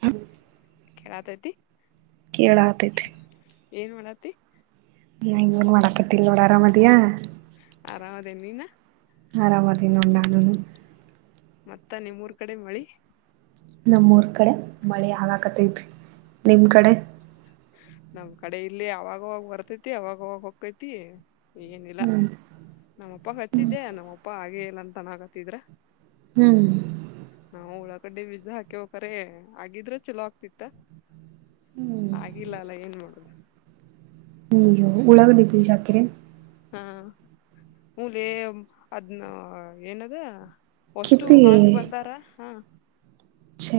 ಹು ಕೇಳತೈತಿ ಹೇಳಾತ್ತಾ ಇದ್ದೆ. [inaudible] ಏನ ಮಾಡತಿ? ನಾ ಏನು ಮಾಡಕತಿಲ್ ನೋಡು ಅರಾಮಾ ಅದಿಯಾ? [inaudible] ಆರಾಮದಿನ ನೀನ? [inaudible] ಅರಾಮದಿನ ನೋಡು ನಾನು. [inaudible] ಮತ್ತ ನಿಮ್ಮೂರ್ ಕಡಿ ಮಳಿ? ನಮ್ಮೂರ್ ಕಡೆ ಮಳೆ ಆಗ ಕತ್ತೈತಿ ನಿಮ್ಮ ಕಡೆ. [inaudible] ನಮ್ಮ ಕಡೆ ಇಲ್ಲಿ ಅವಾಗವಾಗ ಬರ್ತೈತಿ ಅವಾಗವಾಗ ಹೊಕ್ಕೈತಿ ಏನಿಲ್ಲ? ಹ್ಮ್ ನಮ್ಮ ಅಪ್ಪಗ ಹಚ್ಚಿದ್ದೆ ನಮ್ಮಪ್ಪ ಆಗೇ ಇಲ್ಲ ಅಂತ ಅನ್ನತಿದ್ರ. ಹೂ ಕಡಲ್ಲಿ ಬೀಜ ಹಕ್ಯವ್ ಕರೆ ಆಗಿದ್ರೆ ಚಲೋ ಆಗತ್ತಿತ್ತ. ಆಗಿಲ್ಲ ಅಲ್ಲ ಏನ್ ಮಾಡುದು. ಹೌದ ಉಳಾಗಡಿ ಬೀಜ ಹಾಕಿರೇನ್? [inaudible] ಹಾ ಹೂ ಲೇ ಅದನ್ನ ಏನದ? ವಷ್ಟು ಕಿತ್ತಿ ಹಾಕೀ ಬಂದಾರ ಹಾ ಛೆ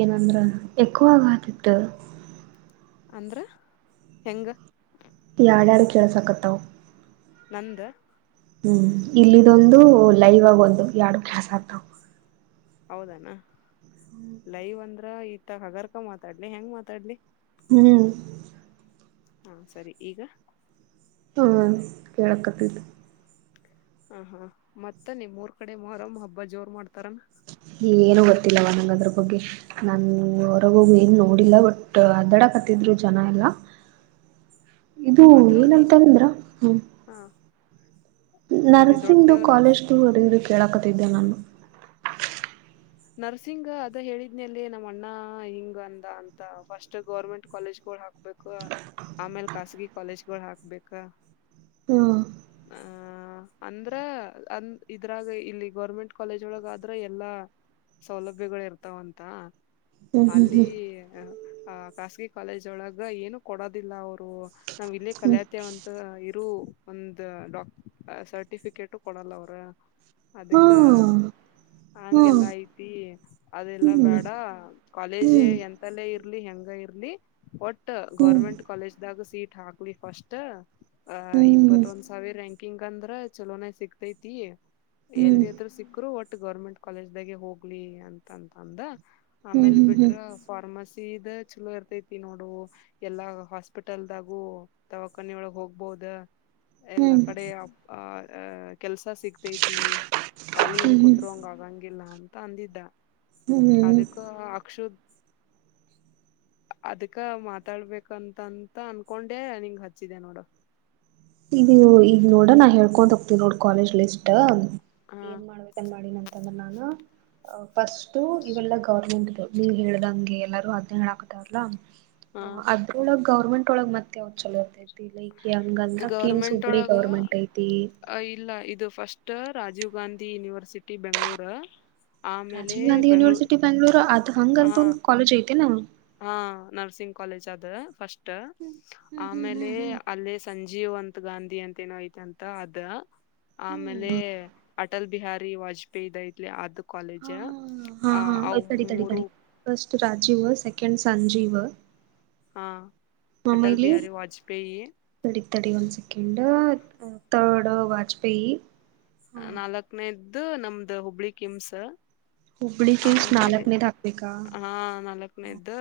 ಏನಂದ್ರ ಎಕೋ ಆಗತಿತ್ತ. ಅಂದ್ರ ಹೆಂಗ? ಯಾಡ್ಯಾಡ್ ಕೇಳಸಾಕ್ಕತ್ತವಾ? ನಂದ? ಹೂ ಇಲ್ಲಿದೊಂದು ಲೈವ್ ಆಗ ಒಂದು ಯಾಡ ಕ್ಲಾಸ್ ಅಕ್ಕವಾ? ಹೌದ ಅನ್ ಲೈವ್ ಅಂದ್ರ ಇತ್ತ ಹಗರ್ಕ ಮಾತಾಡ್ಲಿ ಹೆಂಗ್ ಮಾತಾಡ್ಲಿ. ಹೂ ಹಾ ಸರಿ ಈಗ. ಹಾ ಕೆಳಾಕತ್ತತಿ. ಹ ಹಾ ಮತ್ತ ನಿಮ್ಮ ಊರ್ ಕಡೆ ಮೊಹರಂ ಹಬ್ಬ ಜೋರ್ ಮಾಡ್ತಾರ ಅನ್? ಏನು ಗೊತ್ತಿಲ್ಲವ ನಂಗ ಅದರ್ ಬಗ್ಗೆ ನಾನ ಹೊರಗೋಗ ಏನು ನೋಡಿಲ್ಲ ವಟ್ಟ ಅದ್ಯಾಡಕ್ಕ. [inaudible] ಹತ್ತಿದ್ರು ಜನ ಎಲ್ಲಾ? [inaudible] ಇದು ಆದ್ರೂಲಿ ಏನಂತಂದ್ರ ಹ್ಮ. ಹಾ ನಮ್ಮಲ್ಲಿ ದೊಡ್ಡ ನರ್ಸಿಂಗ್ ದು ದೇವ್ರ ಕಾಲೇಜ್ದು ಹೊರಗಿಂದು ಕೇಳಕತಿದ್ದೆ ನಾನು. ನರ್ಸಿಂಗ್ ಅದ ಹೇಳಿದ್ನಲ್ಲೇ ನಮ್ಮಣ್ಣ ಹಿಂಗ್ ಅಂದ ಅಂತ ಫಸ್ಟ್ ಗೌರ್ಮೆಂಟ್ ಕಾಲೇಜ್ ಹಾಕ್ಬೇಕು ಆಮೇಲ್ ಖಾಸಗಿ ಕಾಲೇಜ್ಗಳು ಹಾಕ್ಬೇಕ. ಹ್ಮ್ ಆ ಅಂದ್ರ ಅಂದ ಇದ್ರಾಗ ಇಲ್ಲಿ ಗೌರ್ಮೆಂಟ್ ಕಾಲೇಜ್ ಒಳಗಾದ್ರ ಎಲ್ಲಾ. ಸೌಲಭ್ಯಗಳು ಇರ್ತಾವಂತ ಹ್ಮ್ ಅಲ್ಲಿ ಹ್ಮ್ ಆ ಖಾಸಗಿ ಕಾಲೇಜ್ ಒಳಗ ಏನು ಕೊಡೋದಿಲ್ಲ ಅವರು. ನಾವ್ ಇಲ್ಲಿ ಹ್ಮ್ ಹ್ಮ್ ಕಲ್ಯತೆವಂತ ಇರು. ಒಂದ ಡಾಕ್ ಸರ್ಟಿಫಿಕೇಟು ಕೊಡಲ್ಲ ಅವ್ರ. ಹಾ ಅದಕ್ಕ ಹಾ ಹಂಗೆಲ್ಲಾ ಐತಿ ಹ್ಮ್ ಅದೆಲ್ಲಾ ಹ್ಮ್ ಬೇಡ ಕಾಲೇಜ್ ಹ್ಮ್ ಎಂತಲ್ಲೇ ಇರ್ಲಿ ಹೆಂಗ ಇರ್ಲಿ ಒಟ್ಟ ಹ್ಮ್ ಗೌರ್ಮೆಂಟ್ ಕಾಲೇಜ ದಾಗ ಸೀಟ್ ಹಾಕ್. ನೀ ಫಸ್ಟ್. ಆ ಹ್ಮ್ ಹ್ಮ್ ಇಪ್ಪತ್ತ ಹ್ಮ್ ಒಂದ್ ಸಾವಿರ ರ್ಯಾನ್ಕಿಂಗ್ ಅಂದ್ರ ಚಲೋನ ಸಿಗ್ತೈತಿ. ಎಲ್ಲಿದ್ರು ಸಿಕ್ಕರು ಒಟ್ ಗೌರ್ಮೆಂಟ್ ಕಾಲೇಜ್ದಾಗೆ ಹೋಗಿ. ಅಂತಂತಂದ ಆಮೇಲ್ ಹ್ಮ್ ಹ್ಮ್ ಬಿಟ್ರ ಹ್ಮ್ ಫಾರ್ಮಸ್ ಇದ ಚಲೋ ಇರ್ತೈತಿ ನೋಡು ಎಲ್ಲಾ ಹಾಸ್ಪಿಟಲ್ದಾಗು ದವಾಕಾನೆ ಒಳಗೆ ಹೋಗಬೊದು. ದ ಎಲ್ಲಾ ಕಡೆ ಆ ಕೆಲ್ಸ ಸಿಗ್ತೈತಿ. ಖಾಲಿ ಏನ್ ಕುಂದ್ರು ಹಂಗಾಗಂಗಿಲ್ಲ ಅಂತ. ತ ಅಂದಿದ್ದ ಹ್ಮ್ ಹ್ಮ್ ಹ್ಮ್ ಅದಕ್ಕ ಅಕ್ಷುತ್ ಅದಕ್ಕ ಮಾತಾಡ್ಬೇಕಂತಂತ ಅನ್ಕೊಂಡೆ ನಿಂಗ್ ಹಚ್ಚಿದೆ ನೋಡು. ಇದು ಈಗ ನೋಡ ನಾ ಹೇಳ್ಕೊಂಡ್ ಹೋಗ್ತೀವಿ ನೋಡ ಕಾಲೇಜ್ ಲಿಷ್ಟ. ಹಾ ಏನ್ ಮಾಡ್ಬೇಕನ್ ಮಾಡಿನ ಅಂತಂದ್ರ ನಾನು. ಅ ಫಸ್ಟು ಇವೆಲ್ಲಾ ಗೌರ್ಮೆಂಟ್ದು ನೀವ್ ಹೇಳ್ದಂಗೆ ಎಲ್ಲಾರೂ ಅದ್ನೇ ಹೇಳಾಕ್ತಾರಲ್ಲ. ಹಾ ಅದ್ರೊಳಗ್ ಗೌರ್ಮೆಂಟ್ ಒಳಗ್ ಮತ್ತತ್ ಯಾವ್ದ್ ಚಲೋ ಇರ್ತೈತಿ ಲೈಕ್ ಹೆಂಗಂದ್ರ ಗೌರ್ಮೆಂಟ್ ಒಳಗ ಇಲ್ಲ ಇದು first Rajiv Gandhi university Bengaluru. Rajiv Gandhi university Bengaluru ಅದ ಹಂಗ ಹಾ ಅಂತ ಒಂದು ಕಾಲೇಜ್ ಐತೇನು? ಹಾ ನರ್ಸಿಂಗ್ ಕಾಲೇಜ್ ಅದ ಫಸ್ಟು ಆಮೇಲೆ ಅಲ್ಲೇ ಸಂಜೆ ಜೀವಂತ್ ಗಾಂಧಿ ಅಂತ ಏನೋ ಐತಂತ ಅದ ಆಮೇಲೆ ಅಟಲ್ ಬಿಹಾರಿ ವಾಜಪೇಯಿ ಐದ ಇಲ್ಲಿ ಆದ ಕಾಲೇಜ್ ಹಾ ಅ ಅವ್ ಮೂರು ಟ್ ರಾಜೀವ್ ಸೆಕೆಂಡ್ ಸಂಜೀವ್ ಹಾ ಅಟಲ್ ಆಮೇಲಿ ಬಿಹಾರಿ ವಾಜಪೇಯಿ. ತಡಿ ತಡಿ ಒನ್ ಸೆಕೆಂಡ್ ತರ್ಡ್ ವಾಜಪೇಯಿ. ನಾಲ್ಕನೇದು ನಮ್ದು ಹುಬ್ಬಳಿ ಕಿಮ್ಸ್. ಹುಬ್ಬಳಿ ಕಿಂಗ್ಸ್ ಆಮೇಲೆ ನಾಲ್ಕನೇದು ಹಾಕ್ಬೇಕಾ ಹಾ ನಾಲ್ಕನೇದು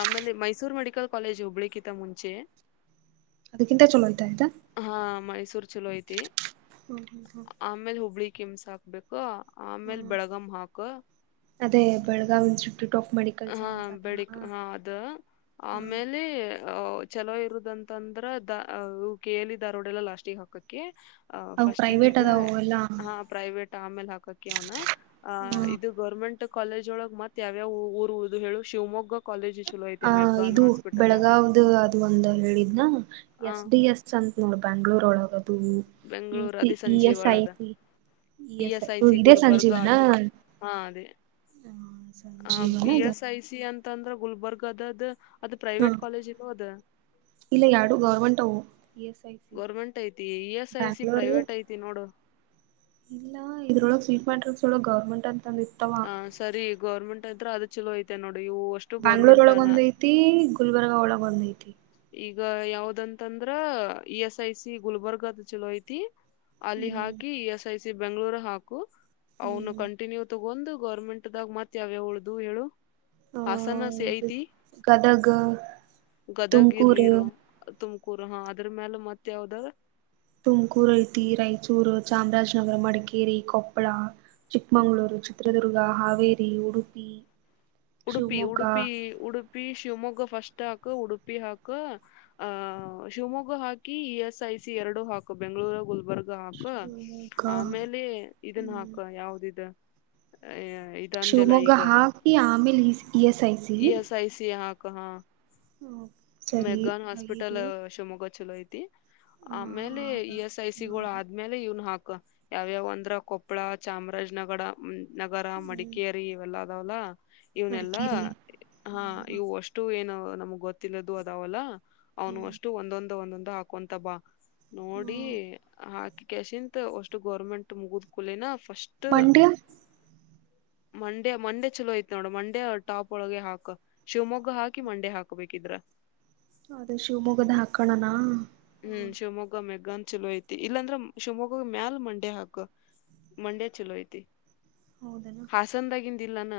ಆಮೇಲೆ ಮೈಸೂರ್ ಮೆಡಿಕಲ್ ಕಾಲೇಜು ಹುಬ್ಬಳಿಕಿತ ಮುಂಚೆ. ಅದ್ಕಿಂತ ಚಲೋ ಐತಾ ಇದು? ಹಾ ಮೈಸೂರ್ ಚೂಲೋ ಐತಿ. ಹ್ಮ ಹ್ಮ ಹ್ಮ ಕಿಮ್ಸ ಹಾಕ್ಬೇಕು ಆಮೇಲ್ ಹ್ಮ್ ಬೆಳ್ಗಾಂ ಹಾಕು. ಅದೇ ಬೆಳಗಾವ್ ಆಫ್ ಮೆಡಿಕಲ್ ಹಾ ಸೈನ್ಸ್ ಅದ ಬೆಳಕ್ ಹಾ ಅದ ಆಮೇಲೆ ಚಲೋ ಇರುದಂತಂದ್ರ ದ ಅ ಕಲಿ ದಾರೊಡೆಲ್ಲ ಲಾಸ್ಟಿಗೆ ಹಾಕ್ಕಕ್ಕೆ. ಅವು ಪ್ರೈವೇಟ್ ಅದಾವ್ ಎಲ್ಲಾ. ಹಾ ಪ್ರೈವೇಟ್ ಆಮೇಲೆ ಹಾಕಕ್ಕೆ ಅವನ ಆ ಇದು ಗೌರ್ಮೆಂಟ್ ಟ್ಟು ಕಾಲೇಜ್ ಒಳಗೆ ಮತ್ತೆ ಯಾವ್ಯಾವ ಊರುದು ಹೇಳು ಶಿವಮೊಗ್ಗ ಕಾಲೇಜು ಆ ಇದು ಬೆಳಗಾವ್ದ ಅದು ಒಂದು ಹೇಳಿದ್ನ. ಆ ಎಸ್ ಡಿ ಎಸ್ ಅಂತ್ ನೋಡ್ ಬ್ಯಾಂಗ್ಳೂರ್ ಒಳಗ್. ಬೆಂಗಳೂರು ಅದ ಸಂಜೀ ಐ ಒಳಗ C E S I I C ಇದೇ ಗುಲ್ಬರ್ಗ ಸಂಜೀವನ ಆದ ಹಾ ಅದೇ ಹಾ ಸಂಜೀವನ ಇ ಇದು ಎಸ್ ಐ ಸಿ ಅಂತ ಅಂದ್ರ ಗುಲ್ಬರ್ಗ್ ಅದ್ ಅದ ಪ್ರೈವೇಟ್ ಹ್ಮ್ ಕಾಲೇಜ್ ಗೂ ಅದ ಇಲ್ಲ ಎರಡು ಗೌರ್ಮೆಂಟ್ವು ಗೌರ್ಮೆಂಟ್ ಐತಿ E S I C Bangalore private ಐತಿ ನೋಡು ಇಲ್ಲ ಇದ್ರೊಳಗ್ ಸಿಟ್ ಮ್ಯಾಟರಸ ವೋಲಗ ಗೌರ್ಮೆಂಟ್ ಅಂತ ಹ ಸರಿ ಗೌರ್ಮೆಂಟ್ ಇದ್ರ ಅದ ಚಲೋ ಐತೆನ ನೋಡ ಬ್ಯಾಂಗ್ಳೂರ್ ಒಳಗ ಒಂದ್ ಐತಿ ಗುಲ್ಬರ್ಗಾ ಒಳಗ ಒಂದ್ ಐತಿ ಈಗ ಯಾವ್ದಂತಂದ್ರ E S I C Gulbarga ಅದ ಚಲೋ ಐತಿ ಅಲ್ಲಿ ಹ್ಮ್ ಹಾಕಿ E S I C Bengaluru ಹಾಕು ಅವನು ಹ್ಮ್ ಕಂಟಿನ್ಯೂ ತಗೊಂಡು ಗೌರ್ಮೆಂಟ್ದಾಗ ಮತ್ ಯಾವ್ಯಾವ ಉಳ್ದು ಹೇಳು ಹ ಹಾಸನ ಐತಿ ಗದಗ ತುಮ ಗದಗ ಇರ್ಲಿರು ತುಮಕೂರು ಹಾ ಅದ್ರ ಮ್ಯಾಲ ಮತ್ತ ಯಾವ್ದ ತುಮಕೂರು ಐತಿ ರಾಯಚೂರು ಚಾಮರಾಜನಗರ ಮಡಿಕೇರಿ ಕೊಪ್ಪಳ ಚಿಕ್ಕಮಂಗಳೂರು ಚಿತ್ರದುರ್ಗ ಹಾವೇರಿ ಉಡುಪಿ ಉಡುಪಿ ಶಿವಮೊಗ್ಗ ಉಡುಪಿ ಉಡುಪಿ ಶಿವಮೊಗ್ಗ ಫಸ್ಟ್ ಹಾಕು ಉಡುಪಿ ಹಾಕು ಆ ಶಿವಮೊಗ್ಗ ಹಾಕಿ ಇ ಎಸ್ ಐ ಸಿ ಎರಡು ಹಾಕು ಬೆಂಗ ಳೂರು ಗುಲ್ಬರ್ಗ ಹಾಕ ಶಿವಮೊಗ್ಗ ಆಮೇಲೆ ಇದನ್ನ ಹ್ಮ್ ಹಾಕ ಯಾವ್ದಿದ ಏ ಶಿವಮೊಗ್ಗ ಹಾಕಿ ಆಮೇಲೆ E S I C E S ಹಾ ಹ್ಮ ಸರಿ ಮೆಗ್ಗಾನ್ ಐದು ಹಾಸ್ಪಿಟಲ್ ಶಿವಮೊಗ್ಗ ಚಲೋ ಐತಿ ಆ ಆಮೇಲೆ ಇ ಎಸ್ ಐ ಸಿ ಆರು ಗಳು ಏಳು ಆದ್ಮೇಲೆ ಇವ್ನ್ ಹಾಕ ಯಾವ್ಯಾವ ಅಂದ್ರ ಕೊಪ್ಪಳ ಚಾಮರಾಜನಗರ ನಗರ ಮಡಿಕೇರಿ ಇವೆಲ್ಲ ಅದಾವಲ್ಲಾ ಇವನೆಲ್ಲಾ ಮಡಿಕೇರಿ ಹಾ ಹ ಇವು ಅಷ್ಟು ಏನು ನಮ್ಗ್ ಗೊತ್ತಿಲ್ಲದು ಅದಾವಲ್ಲ ಹ್ಮ ಅವನು ಅಷ್ಟು ಒಂದೊಂದು ಒಂದೊಂದು ಹಾಕೊಂತ ಬಾ ನೋಡಿ ಹ್ಮ್ ಹಾಕ ಕೆಸಿಂತ ಅಷ್ಟು ಗೌರ್ಮೆಂಟ್ ಮುಗುದಕುಳೇನ ಫಸ್ಟ್ ಮಂಡ್ಯ ಮಂಡ್ಯ ಮಂಡ್ಯ ಚಲೋ ಐತಿ ನೋಡ ಮಂಡ್ಯ ಟಾಪ್ ಒಳಗೆ ಹಾಕ ಶಿವಮೊಗ್ಗ ಹಾಕಿ ಮಂಡ್ಯ ಹಾಕ್ಬೇಕು ಹಾಕಿದ್ರಾ ಅದ ಶಿವಮೊಗ್ಗದ ಹಾಕ್ಕಣನಾ ಹ್ಮ್ ಶಿವಮೊಗ್ಗಮ್ ಗಂದ್ ಚಲೋ ಐತಿ ಇಲ್ಲಾಂದ್ರೆ ಶಿವಮೊಗ್ಗದ ಮ್ಯಾಲ ಮಂಡೆ ಹಾಕ ಮಂಡ್ಯ ಚಲೋ ಐತಿ ಹೌದನಾ ಹಾಸನದಾಗಿದ್ದ ಇಲ್ಲ ಏನ್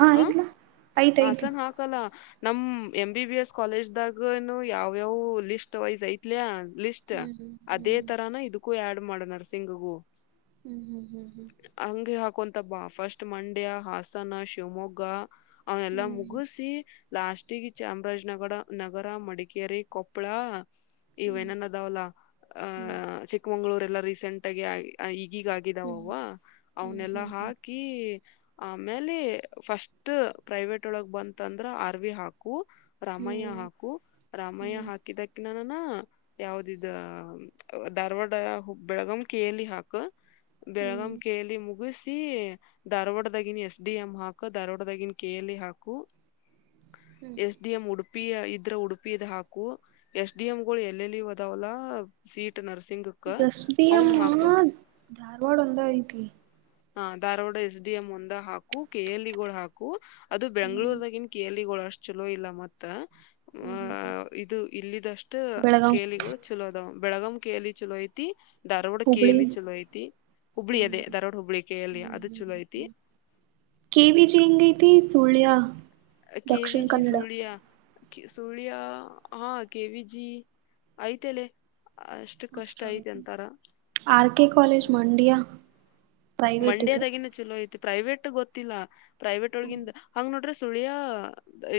ಹಾ ಆ ಐತಿ ಲಾ ಐತಿ ಐತಿ ನಮ M B B S college ದಾಗನು ಯಾವ್ಯಾವ ಲಿಸ್ಟ್ ವೈಸ್ ಐತ್ಲಯ ಲಿಸ್ಟ್ ಹ್ಮ್ ಹ್ಮ್ ಅದೇ ಹ್ಮ್ ತರಾನ ಇದಕ್ಕೂ ಆಡ್ ಮಾಡ ನರಸಿಂಗಗೂ ಹ್ಮ್ ಹ್ಮ್ ಹ್ಮ್ ಹ್ಮ್ ಹಾಕ್ಕೊಂತ ಬಾ ಫಸ್ಟ್ ಮಂಡ್ಯ ಹಾಸನ ಶಿವಮೊಗ್ಗ ಅವನೆಲ್ಲಾ ಹ್ಮ್ ಹ್ಮ್ ಹ್ಮ್ ಹ್ಮ್ ಹ್ಮ್ ಹ್ಮ್ ಹ್ಮ್ ಮುಗಿಸಿ ಲಾಸ್ಟಗ ಚಾಮರಾಜನಗರ ನಗರ ಮಡಿಕೇರಿ ಕೊಪ್ಪಳ ಇವ ಏನನ ಅದಾವಲ್ಲ ಅಹ ಚಿಕ್ಕಮಂಗ್ಗಳೂರೆಲ್ಲಾ ರೀಸೆಂಟ್ ಆಗಿ ಈ ಈಗ ಆಗಿದಾವ್ವ ಅವನೆಲ್ಲ ಹ್ಮ್ ಹಾಕಿ ಆಮೇಲೆ ಫಸ್ಟ್ ಪ್ರೈವೇಟ್ ಒಳಗ್ ಬಂತಂದ್ರ ಆರ್ವಿ ಹಾಕು ರಾಮಯ್ಯ ಹಾಕು ರಾಮಯ್ಯ ಹ್ಮ್ ಹಾಕಿದಕ್ಕೆ ನ ಯಾವ್ದಿದ Dharwad ಹುಬ್ Belgaum K L E ಹಾಕ ಬೆಳಗಾಂ ಕೆ ಹ್ಮ್ ಎಲ್ ಈ ಮುಗಿಸಿ ಧಾರ್ವಾಡದಾಗಿನ್ ಎಸ್ ಡಿ ಎಂ ಹಾಕ ಧಾರವಾಡದಾಗಿನ ಕೆ ಎಲ್ ಈ ಹಾಕು ಹ್ಮ್ ಎಸ್ಡಿಎಂ ಉಡು ಪಿ ಇದ್ರ ಉಡುಪಿ ಹಾಕು ಎಸ್ ಡಿ ಎಂ ಗಳು ಎಲ್ಲೆಲ್ಲಿ ಅದಾವಲ್ಲ ಸೀಟ್ ನರ್ಸಿಂಗಕ್ಕ ಎಸ್ ಡಿ ಎಂ ಅವನ್ ಹಾಕ ಧಾರವಾಡ ಒಂದ ಐತಿ ಹ ಧಾರವಾಡ ಎಸ್ ಡಿ ಎಂ ಒಂದ ಹಾಕು ಕೆ ಎಲ್ ಈ ಗೋಳ ಹಾಕು ಅದು ಹ್ಮ್ ಬೆಂಗಳೂರ್ದಾಗಿನ್ ಕೆ ಎಲ್ ಈ ಗೋಳ ಅಷ್ಟ್ ಚಲೋ ಇಲ್ಲ ಮತ್ತ ಅ ಹ್ಮ್ ಹ್ಮ್ ಹ್ಮ್ ಇದು ಇಲ್ಲಿದಷ್ಟು ಬೆಳಗಾವ್ ಕೇಲಿಗಳು ಚಲೋದಾವ ಬೆಳಗವಿ ಕೇಳಲಿ ಚಲೋಯ್ತಿ ಧಾರವಾಡ ಹುಬ್ಳಿ ಕೇಳಲಿ ಚಲೋಯತಿ ಹುಬ್ಳಿ ಅದೇ ಧಾರವಾಡ ಹುಬ್ಬಳಿ ಕೇ ವಿಜಯಂಗೈತೆ ಸುಳ್ಳಯಾ ಕೆ ವಿಜಿ ಸೋಳಿಯಾ ಸುಳ್ಯ ಹಾ ಕೆವಿಜಿ ಆಐ್ತಲೆ ಆರ್ ಕೆ ಕಾಲೇಜ್ ಮಂಡೇ ಮಂಡೇದಾಗಿನ ಚಲೋ ಐತಿ ಪ್ರೈವೇಟ್ ಗೊತ್ತಿಲ್ಲ ಪ್ರೈವೇಟ್ ಹ್ಮ್ ಒಳಗಂಗ ನೋ ಅಂದ್ರೆ ಸುಳಿಯ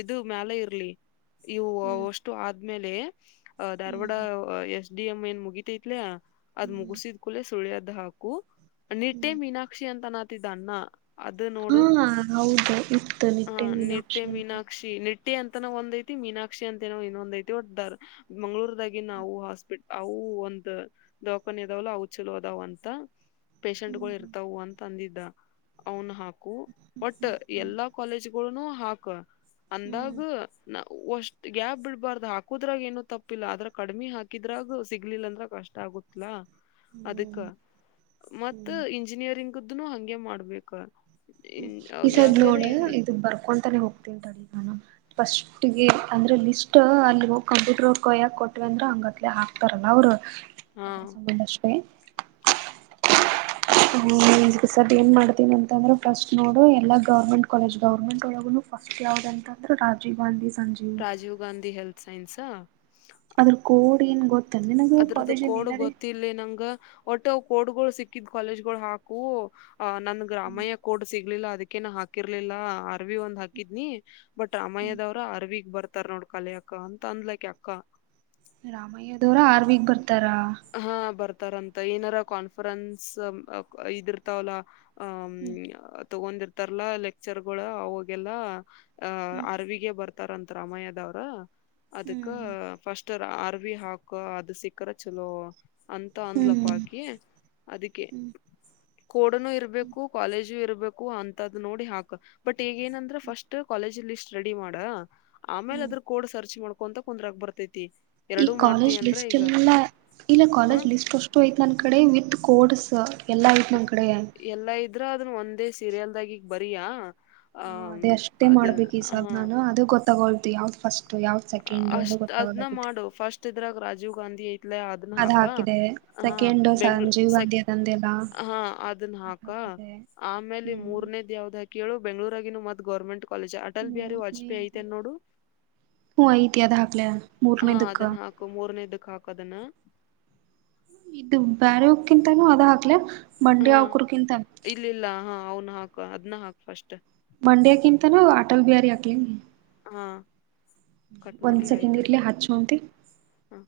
ಇದು ಮ್ಯಾಲ ಇರ್ಲಿ ಇವು ಹ್ಮ್ ಅಷ್ಟು ಆದ್ಮೇಲೆ ಅ ಧಾರವಾಡ ಹ್ಮ್ ಎಸ್ ಡಿ ಎಂ ಏನ್ ಮುಗಿತೈತ್ಲ ಅದ್ ಹ್ಮ್ ಮುಗಸಿದ್ ಕೂಲೆ ಸುಳ್ಯದ ಹಾಕು ತ್ತ ಹ್ಮ್ ಮೀನಾಕ್ಷಿ ಅಂತ ನಾತಿದ್ದನ್ನ ಹಾ ಹೌದ ಇತ ನಿಟ್ಟೆ ಮೀನಾಕ್ಷ ಅ ಟ್ಟೆ ಅಂತನ ಒಂದ್ಐತಿ ಮೀನಾಕ್ಷಿ ಅಂತ ಎನ್ನೋ ದ ಐತಿ ಒಟ್ಟ ಮಂಗಗಳೂರ್ದಾಗಿ ನಾವು ಹಾಸ್ಪಿಟ್ ಅವು ವು ಒಂದ್ ದವಾಖಾನೆ ಇದದಾವಲ್ಲ ಅವು ಚಲೋ ಅದಾವ ಅಂತ ಹ್ಮ್ ಹ್ಮ್ ಇರ್ತ ಅಂತ ಅಂದಿದ್ದ ಅವನು ಹಾಕು ಬಟ್ ಹ್ಮ್ ಎಲ್ಲಾ ಕಾಲೇಜ್ಗಳು ಹಾಕು ಹ್ಮ್ ಅಂದಾಗ ಹ್ಮ್ ನ ವಷ್ಟ್ ಗ್ಯಾಪ್ ಬಿಡ್ಬಾರ್ದ ಹಾಕುದ್ರಾಗ ಏನು ತಪ್ಪಿಲ್ಲ ಆದದ್ರ ಕಡಿಮೆ ಹಾಕಿದ್ರಾಗ ಸಿಗ್ಲಿಲ್ಲ ಅಂದ್ರ ಕಷ್ಟ ಆಗ್ ಗೊತ್ತಲಾ [unintelligible] ಅದಕ್ಕ ಹ್ಮ್ ಮತ್ತ ಹ್ಮ್ ಇಂಜಿನಿಯರಿಂಗ್ದನು ಹಂಗೆ ಮಾಡ್ಬೇಕ ಹ್ಮ ಈ ಸದ್ದ ಎಲ್ಲಾರ ನೋಡ ಇರ್ಲಿ ಇದು ಬರ್ಕೊಂತಾನೆ ಹೋಗ್ತೇಂತಡ ಫಸ್ಟ್ಗೆ ಅಂದ್ರೆ ಲಿಸ್ಟ್ ಅಲ್ಲಿ ಹೋಗಿ ಕಂಪ್ಯೂಟರ್ ಹೋಗ ಯಾಕೆ ಕೊಟ್ಟವಿ ಅಂದ್ರ ಹಂಗತ್ಲೆ ಹಾಕ್ತಾರಲ್ಲ ಅವ್ರು ಹಾ ಅದರ ಸಂಬಂಧ ಅಷ್ಟೇ ಹಸರ್ ಏನ್ ಮಾಡ್ತೀನಿ ಅಂತಂದ್ರೆ ಫಸ್ಟ್ ನೋಡು ಎಲ್ಲಾ ಗೌರ್ಮೆಂಟ್ ಕಾಲೇಜ್ ಗೌರ್ಮೆಂಟ್ ಒಳಗ ಫಸ್ಟ್ ಯಾವ್ದ್ ಅಂತಂದ್ರೆ ರಾಜೀವ್ ಗಾಂಧಿ ಸಂಜೀವ್ ರಾಜೀವ್ ಗಾಂಧಿ ಹೆಲ್ತ್ ಸೈನ್ಸಾ ಅದ್ರ ಕೋಡ್ ಏನ್ ಗೊತ್ತನ್ ನಿನಗ ಅದ್ರದ್ದ ಕಾಲೇಜಲ್ಲಿ ಕೋಡು ಏನಾರ ಗೊತ್ತಿಲ್ಲ ನಂಗಂಗ ಒಟ್ಟು ಕೋಡ್ಗಳು ಸಿಕ್ಕಿದ್ ಕಾಲೇಜ್ ಗಳು ಹಾಕು ಅ ನನ್ಗೆ ಹ್ಮ್ ರಾಮಯ್ಯ ಕೋಡ್ ಸಿಗ್ಲಿಲ್ಲ ಅದಕ್ಕೆ ಕನ ಹಾಕಿರ್ಲಿಲ್ಲ ಅರ್ವಿ ಒಂದ್ ಹಾಕಿದ್ನಿ ಬಟ್ ಹ್ಮ್ ರಾಮಯ್ಯದವರ ಅರ್ವಿಗ್ ಬರ್ತ ಇತರ ನೋಡ್ ಕಲೆ ಅಕ್ಕ ಅಂತ ಅಂದ್ಲ ಅಕಿ ಅಕ್ಕ ರಾಮಯ್ಯದವರ ಆರ್ಮಿಗಿ ಬರ್ತಾರೆ ಹಾ ಬರ್ತಾರಂತ ಏನಾರ ಕಾನ್ಫರೆನ್ಸ್ ಇದಿರ್ತಾವಲ್ಲ ಹ್ಮ್ ಹ್ ತಗೊಂಡಿರ್ತಾರಲ್ಲ ಲೆಕ್ಚರ್ ಗಳು ಅವಾಗೆಲ್ಲ ಅಹ ಹ್ಮ್ ಅರವಿಗೆ ಬರ್ತಾರಂತ ರಾಮಯ್ಯದವ್ರ ಅದಕ್ಕ ಹ್ಮ್ ಫಸ್ಟ್ ಅರ್ವಿ ಹಾಕ ಅದು ಸಿಕ್ಕರ ಚಲೋ ಅಂತ ಆನ್ಲ ಹ್ಮ್ ಪಾಕಿ ಅದಕ್ಕೆ ಹ್ಮ್ ಕೋ ಡನು ಇರಬೇಕು ಕಾಲೇಜು ಇರು ಅಂತ ನೋಡಿ ಹಾಕ ಬಟ್ ಈಗ ಏನಂದ್ರ ಫಸ್ಟ್ ಕಾಲೇಜ್ಲ್ಲಿ ಸ್ಟಡಿ ಮಾಡ ಆಮೇಲೆ ಹ್ಮ್ ಅದ್ರ ಕೋಡ್ ಸರ್ಚ್ ಮಾಡ್ಕೊಂತ ಕುಂದ್ರಾಗ ಬರ್ತೈತಿ ಈ ಎರಡುೂ ಮಾಡ್ತಿ ಕಾಲೇಜ್ ಅಂದ್ರ ಲಿಸ್ಟ್ ಈಗ ಎಲ್ಲ ಇಲ್ಲ ಹ ಕಾಲೇಜ್ ಲಿಸ್ಟ್ ಅಷ್ಟು ಐತ ನನ್ ಕಡೆ ವಿತ್ ಕೋಡ್ಸ್ ಎಲ್ಲ ಆಐ್ತ ನಮ್ಮ್ ಕಡೆ ಸೀರೆಲ್ದಾಗಿಗ್ ಬಾರಿಯ ಹ ಅದೇ ಅಷ್ಟೇ ಮಾಡ್ಬೇಕು ಈ ಸದ್ದ ಹ ನಾನು ಅದು ಗೊತ್ತಾಗೋಲ್ದು ಯಾವ್ದ್ ಫಸ್ಟ್ ಯಾವ್ ಸೆಕೆಂಡ್ ಅದು ಗೊತ್ತಾಗೋದತ್ತು ರಾಜೀವ ಗಾಧಿ ಅದನ್ನ ಹಾಕ ಹಾಕಿದೆ ಹ ಸೆಕೆಂಡ್ ಬೆಂಗಳು ಸಂಜೀವ್ ಸ ಗಾಂಧಿ ಹಾ ಅದನ್ನ ಹಾಕ ಅ [unintelligible] ಆಮೇಲೆ ಮೂರ್ನೇದ್ ಯಾವ್ದ್ ಹಾ ಕೇಳು ಬೆಂಗ ಳೂರಗನು ಮತ್ ಗರ್ಮೆಂಟ್ ಕಾಲೇಜ್ ಅಟಲ್ ಬಿಹಾರಿ ವಾಜಪೇಯಿ ಐತೆೇನ್ ನೋಡು ಹ ಐತ ದ ಹಾಕ್ಲ ಮೂರನೇದಕ ಇದುಕ ಹಾಕೋದನ್ನ ಬ್ಯಾರವಕ್ಕಿಂತಾನೂ ಅದ ಹಾಕ್ಲ ಮಂಡಿ ಹಾ ಅವಕರ್ಗಿಂತಾನ ಇಲ್ಲಿಲ್ಲ ಹಾ ಅವ್ನ್ ಹಾಕ ಅದ್ ಹಾಕ್ ಫಸ್ಟ್ ಮಂಡಕ್ಕಿಂತ ನ ಅಟಲ್ ಬಿಹಾರಿ ಅಗ್ಲಿ ಹಾ ಕಟ್ ಒನ್ ಮಾಡ್ಲಿ ಸೆಕೆಂಡ ಆಯ್ತ ಇರ್ಲಿ ಅಚ್ಚುವಂತೆ ಹಾ